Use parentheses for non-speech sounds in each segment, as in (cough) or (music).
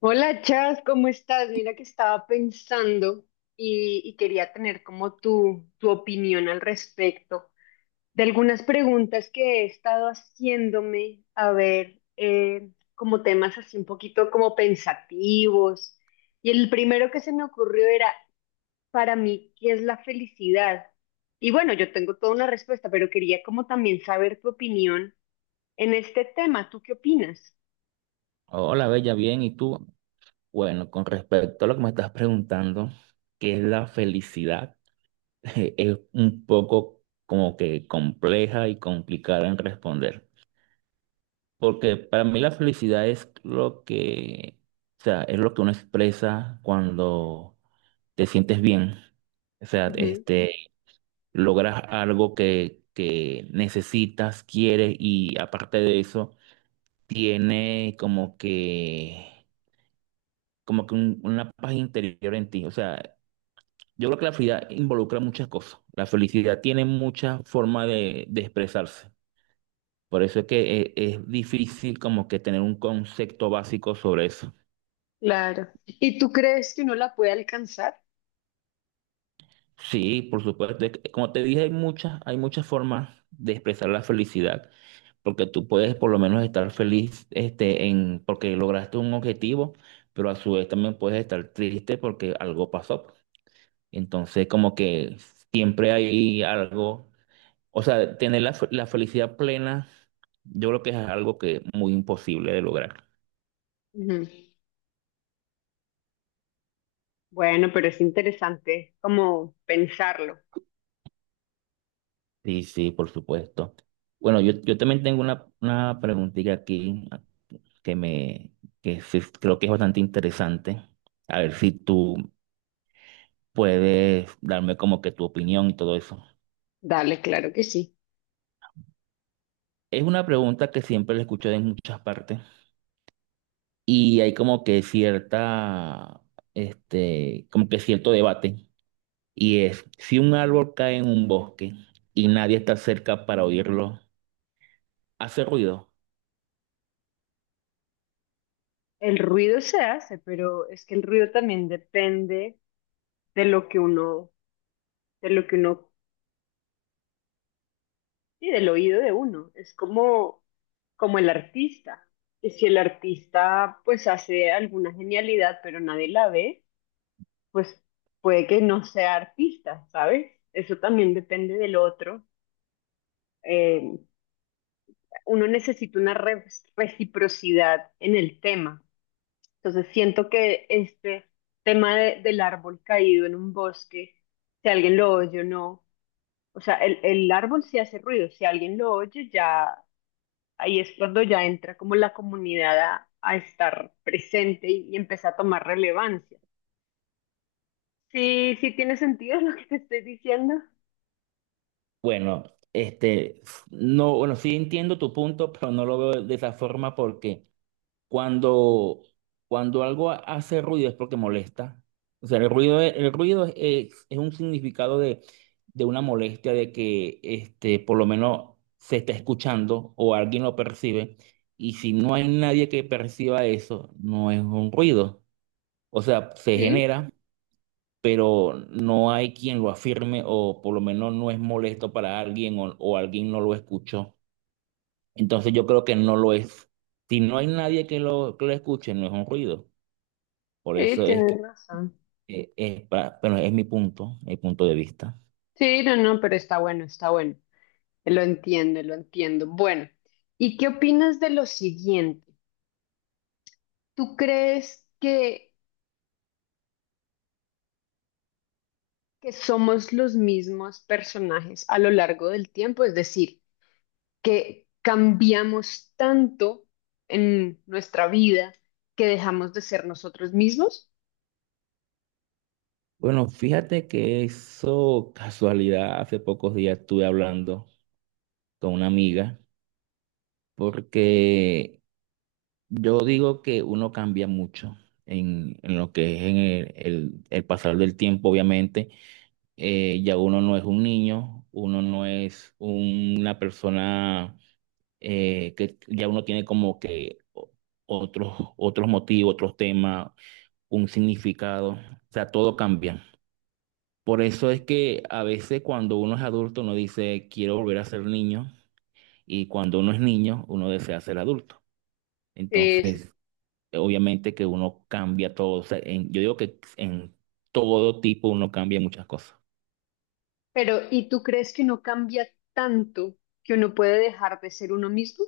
Hola Chas, ¿cómo estás? Mira que estaba pensando y quería tener como tu opinión al respecto de algunas preguntas que he estado haciéndome, a ver, como temas así un poquito como pensativos. Y el primero que se me ocurrió era, para mí, ¿qué es la felicidad? Y bueno, yo tengo toda una respuesta, pero quería como también saber tu opinión en este tema. ¿Tú qué opinas? Hola, Bella, bien. ¿Y tú? Bueno, con respecto a lo que me estás preguntando, ¿qué es la felicidad? (laughs) Es un poco como que compleja y complicada en responder, porque para mí la felicidad es o sea, es lo que uno expresa cuando te sientes bien. O sea, logras algo que necesitas, quieres, y aparte de eso, tiene como que una paz interior en ti. O sea, yo creo que la felicidad involucra muchas cosas. La felicidad tiene muchas formas de expresarse. Por eso es que es difícil como que tener un concepto básico sobre eso. Claro. ¿Y tú crees que uno la puede alcanzar? Sí, por supuesto. Como te dije, hay muchas formas de expresar la felicidad. Porque tú puedes por lo menos estar feliz porque lograste un objetivo, pero a su vez también puedes estar triste porque algo pasó. Entonces, como que siempre hay algo. O sea, la felicidad plena, yo creo que es algo que es muy imposible de lograr. Ujú. Bueno, pero es interesante como pensarlo. Sí, sí, por supuesto. Bueno, yo también tengo una preguntita aquí que me que sí creo que es bastante interesante. A ver si tú puedes darme como que tu opinión y todo eso. Dale, claro que sí. Es una pregunta que siempre la escucho de muchas partes y hay como que como que cierto debate. Y es, si un árbol cae en un bosque y nadie está cerca para oírlo, ¿hace ruido? El ruido se hace, pero es que el ruido también depende de lo que uno, de lo que uno, y del oído de uno. Es como, como el artista. Y si el artista pues hace alguna genialidad, pero nadie la ve, pues puede que no sea artista, ¿sabes? Eso también depende del otro. Eh, uno necesita una reciprocidad en el tema. Entonces siento que este tema del árbol caído en un bosque, si alguien lo oye o no, o sea, el árbol sí hace ruido, si alguien lo oye ya, ahí es cuando ya entra como la comunidad a estar presente y empieza a tomar relevancia. Sí, sí tiene sentido lo que te estoy diciendo. Bueno, este, no, bueno, sí entiendo tu punto, pero no lo veo de esa forma porque cuando, cuando algo hace ruido es porque molesta. O sea, el ruido es un significado de una molestia, de que por lo menos se está escuchando o alguien lo percibe. Y si no hay nadie que perciba eso, no es un ruido. O sea, se Sí, genera, pero no hay quien lo afirme, o por lo menos no es molesto para alguien, o alguien no lo escuchó. Entonces yo creo que no lo es. Si no hay nadie que lo escuche, no es un ruido. Por sí, eso es que tienes razón. Bueno, es mi punto de vista. Sí, no, no, pero está bueno, está bueno. Lo entiendo, lo entiendo. Bueno, ¿y qué opinas de lo siguiente? ¿Tú crees que somos los mismos personajes a lo largo del tiempo? Es decir, que cambiamos tanto en nuestra vida que dejamos de ser nosotros mismos. Bueno, fíjate que eso, casualidad, hace pocos días estuve hablando con una amiga porque yo digo que uno cambia mucho en lo que es en el pasar del tiempo, obviamente. Ya uno no es un niño, uno no es una persona que ya uno tiene como que otros motivos, otros temas, un significado. O sea, todo cambia. Por eso es que a veces cuando uno es adulto, uno dice, quiero volver a ser niño, y cuando uno es niño, uno desea ser adulto. Sí. Entonces... obviamente que uno cambia todo. O sea, yo digo que en todo tipo uno cambia muchas cosas. Pero, ¿y tú crees que uno cambia tanto que uno puede dejar de ser uno mismo?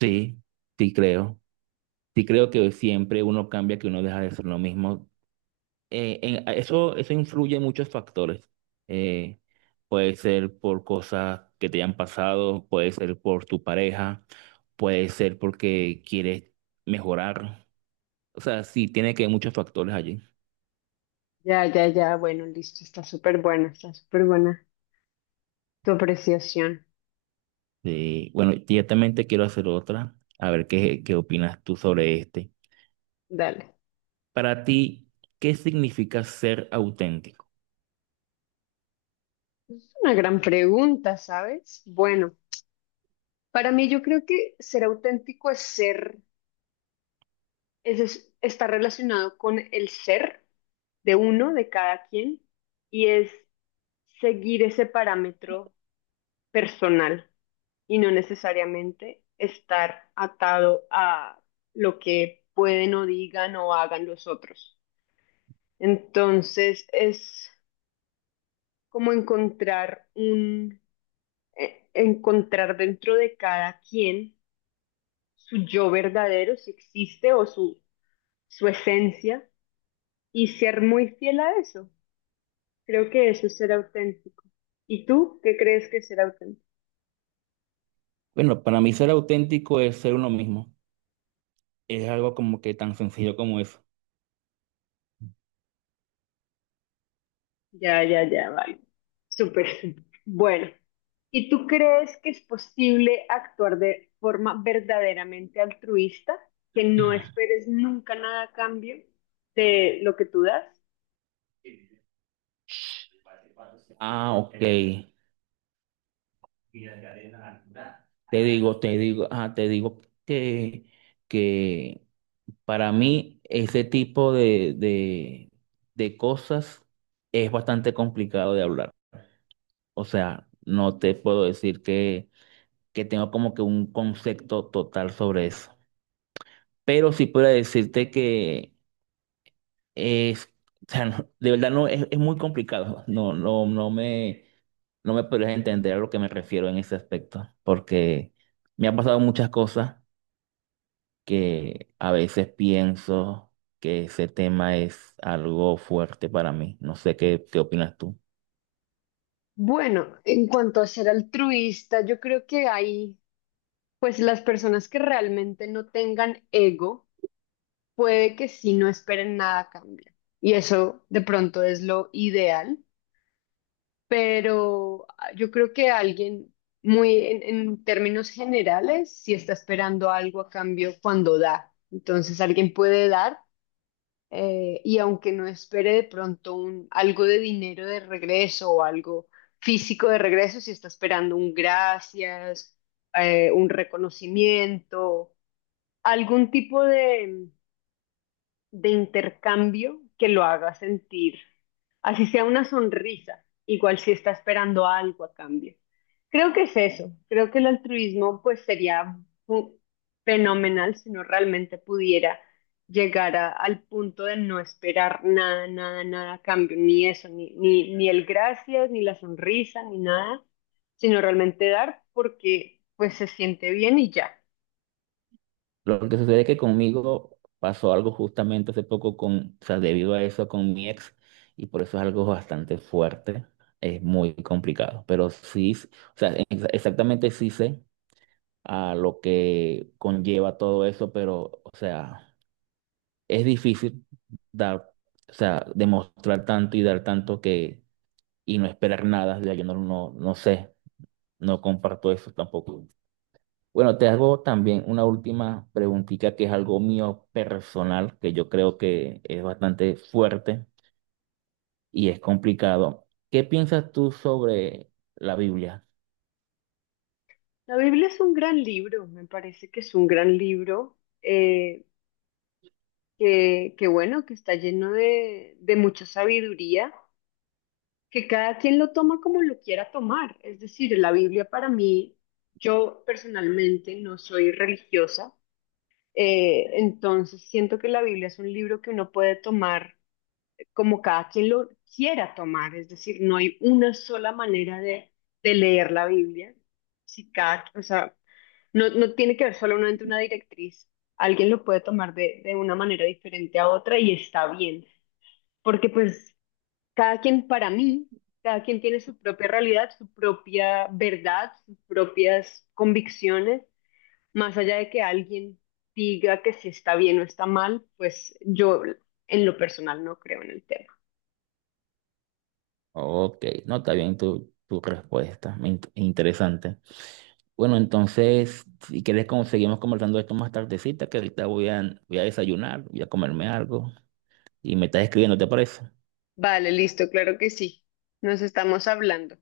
Sí, sí creo. Sí creo que siempre uno cambia, que uno deja de ser lo mismo. Eso, eso influye en muchos factores. Eh, puede ser por cosas que te hayan pasado, puede ser por tu pareja, puede ser porque quieres mejorar. O sea, sí, tiene que haber muchos factores allí. Ya, ya, ya, bueno, listo, está súper buena tu apreciación. Sí, bueno, directamente quiero hacer otra, a ver qué opinas tú sobre este. Dale. Para ti, ¿qué significa ser auténtico? Es una gran pregunta, ¿sabes? Bueno, para mí yo creo que ser auténtico es ser, es, está relacionado con el ser de uno, de cada quien, y es seguir ese parámetro personal y no necesariamente estar atado a lo que pueden o digan o hagan los otros. Entonces es como encontrar un, encontrar dentro de cada quien, su yo verdadero, si existe, o su esencia, y ser muy fiel a eso. Creo que eso es ser auténtico. ¿Y tú qué crees que es ser auténtico? Bueno, para mí ser auténtico es ser uno mismo. Es algo como que tan sencillo como eso. Ya, ya, ya, vale. Súper, súper. Bueno, ¿y tú crees que es posible actuar de forma verdaderamente altruista, que no esperes nunca nada a cambio de lo que tú das? Ah, ok. Te digo que para mí ese tipo de cosas es bastante complicado de hablar. O sea, no te puedo decir que tengo como que un concepto total sobre eso. Pero sí puedo decirte que es, o sea, de verdad no es, es muy complicado. No me podrías entender a lo que me refiero en ese aspecto, porque me ha pasado muchas cosas que a veces pienso que ese tema es algo fuerte para mí. No sé qué opinas tú. Bueno, en cuanto a ser altruista, yo creo que hay, pues, las personas que realmente no tengan ego, puede que sí no esperen nada a cambio. Y eso de pronto es lo ideal, pero yo creo que alguien muy en términos generales sí está esperando algo a cambio cuando da. Entonces alguien puede dar, y aunque no espere de pronto algo de dinero de regreso o algo físico de regreso, si está esperando un gracias, un reconocimiento, algún tipo de intercambio que lo haga sentir, así sea una sonrisa, igual si está esperando algo a cambio. Creo que es eso, creo que el altruismo pues sería fu- fenomenal si no realmente pudiera llegar al punto de no esperar nada, nada, nada a cambio, ni eso, ni, ni, ni el gracias, ni la sonrisa, ni nada, sino realmente dar porque pues se siente bien y ya. Lo que sucede es que conmigo pasó algo justamente hace poco o sea, debido a eso con mi ex, y por eso es algo bastante fuerte. Es muy complicado, pero sí, o sea, exactamente sí sé a lo que conlleva todo eso, pero, o sea, es difícil dar, o sea, demostrar tanto y dar tanto que, y no esperar nada. Ya yo no sé, no comparto eso tampoco. Bueno, te hago también una última preguntita que es algo mío personal, que yo creo que es bastante fuerte y es complicado. ¿Qué piensas tú sobre la Biblia? La Biblia es un gran libro, me parece que es un gran libro, que bueno, que está lleno de mucha sabiduría, que cada quien lo toma como lo quiera tomar. Es decir, la Biblia para mí, yo personalmente no soy religiosa, entonces siento que la Biblia es un libro que uno puede tomar como cada quien lo quiera tomar. Es decir, no hay una sola manera de leer la Biblia. Si cada, o sea, no, no tiene que ver solamente una directriz. Alguien lo puede tomar de una manera diferente a otra y está bien, porque pues cada quien para mí, cada quien tiene su propia realidad, su propia verdad, sus propias convicciones, más allá de que alguien diga que si está bien o está mal, pues yo en lo personal no creo en el tema. Ok, no, está bien tu, tu respuesta, me interesante. Bueno, entonces, si quieres, como seguimos conversando esto más tardecita, que ahorita voy a, voy a desayunar, voy a comerme algo y me estás escribiendo, ¿te parece? Vale, listo, claro que sí. Nos estamos hablando.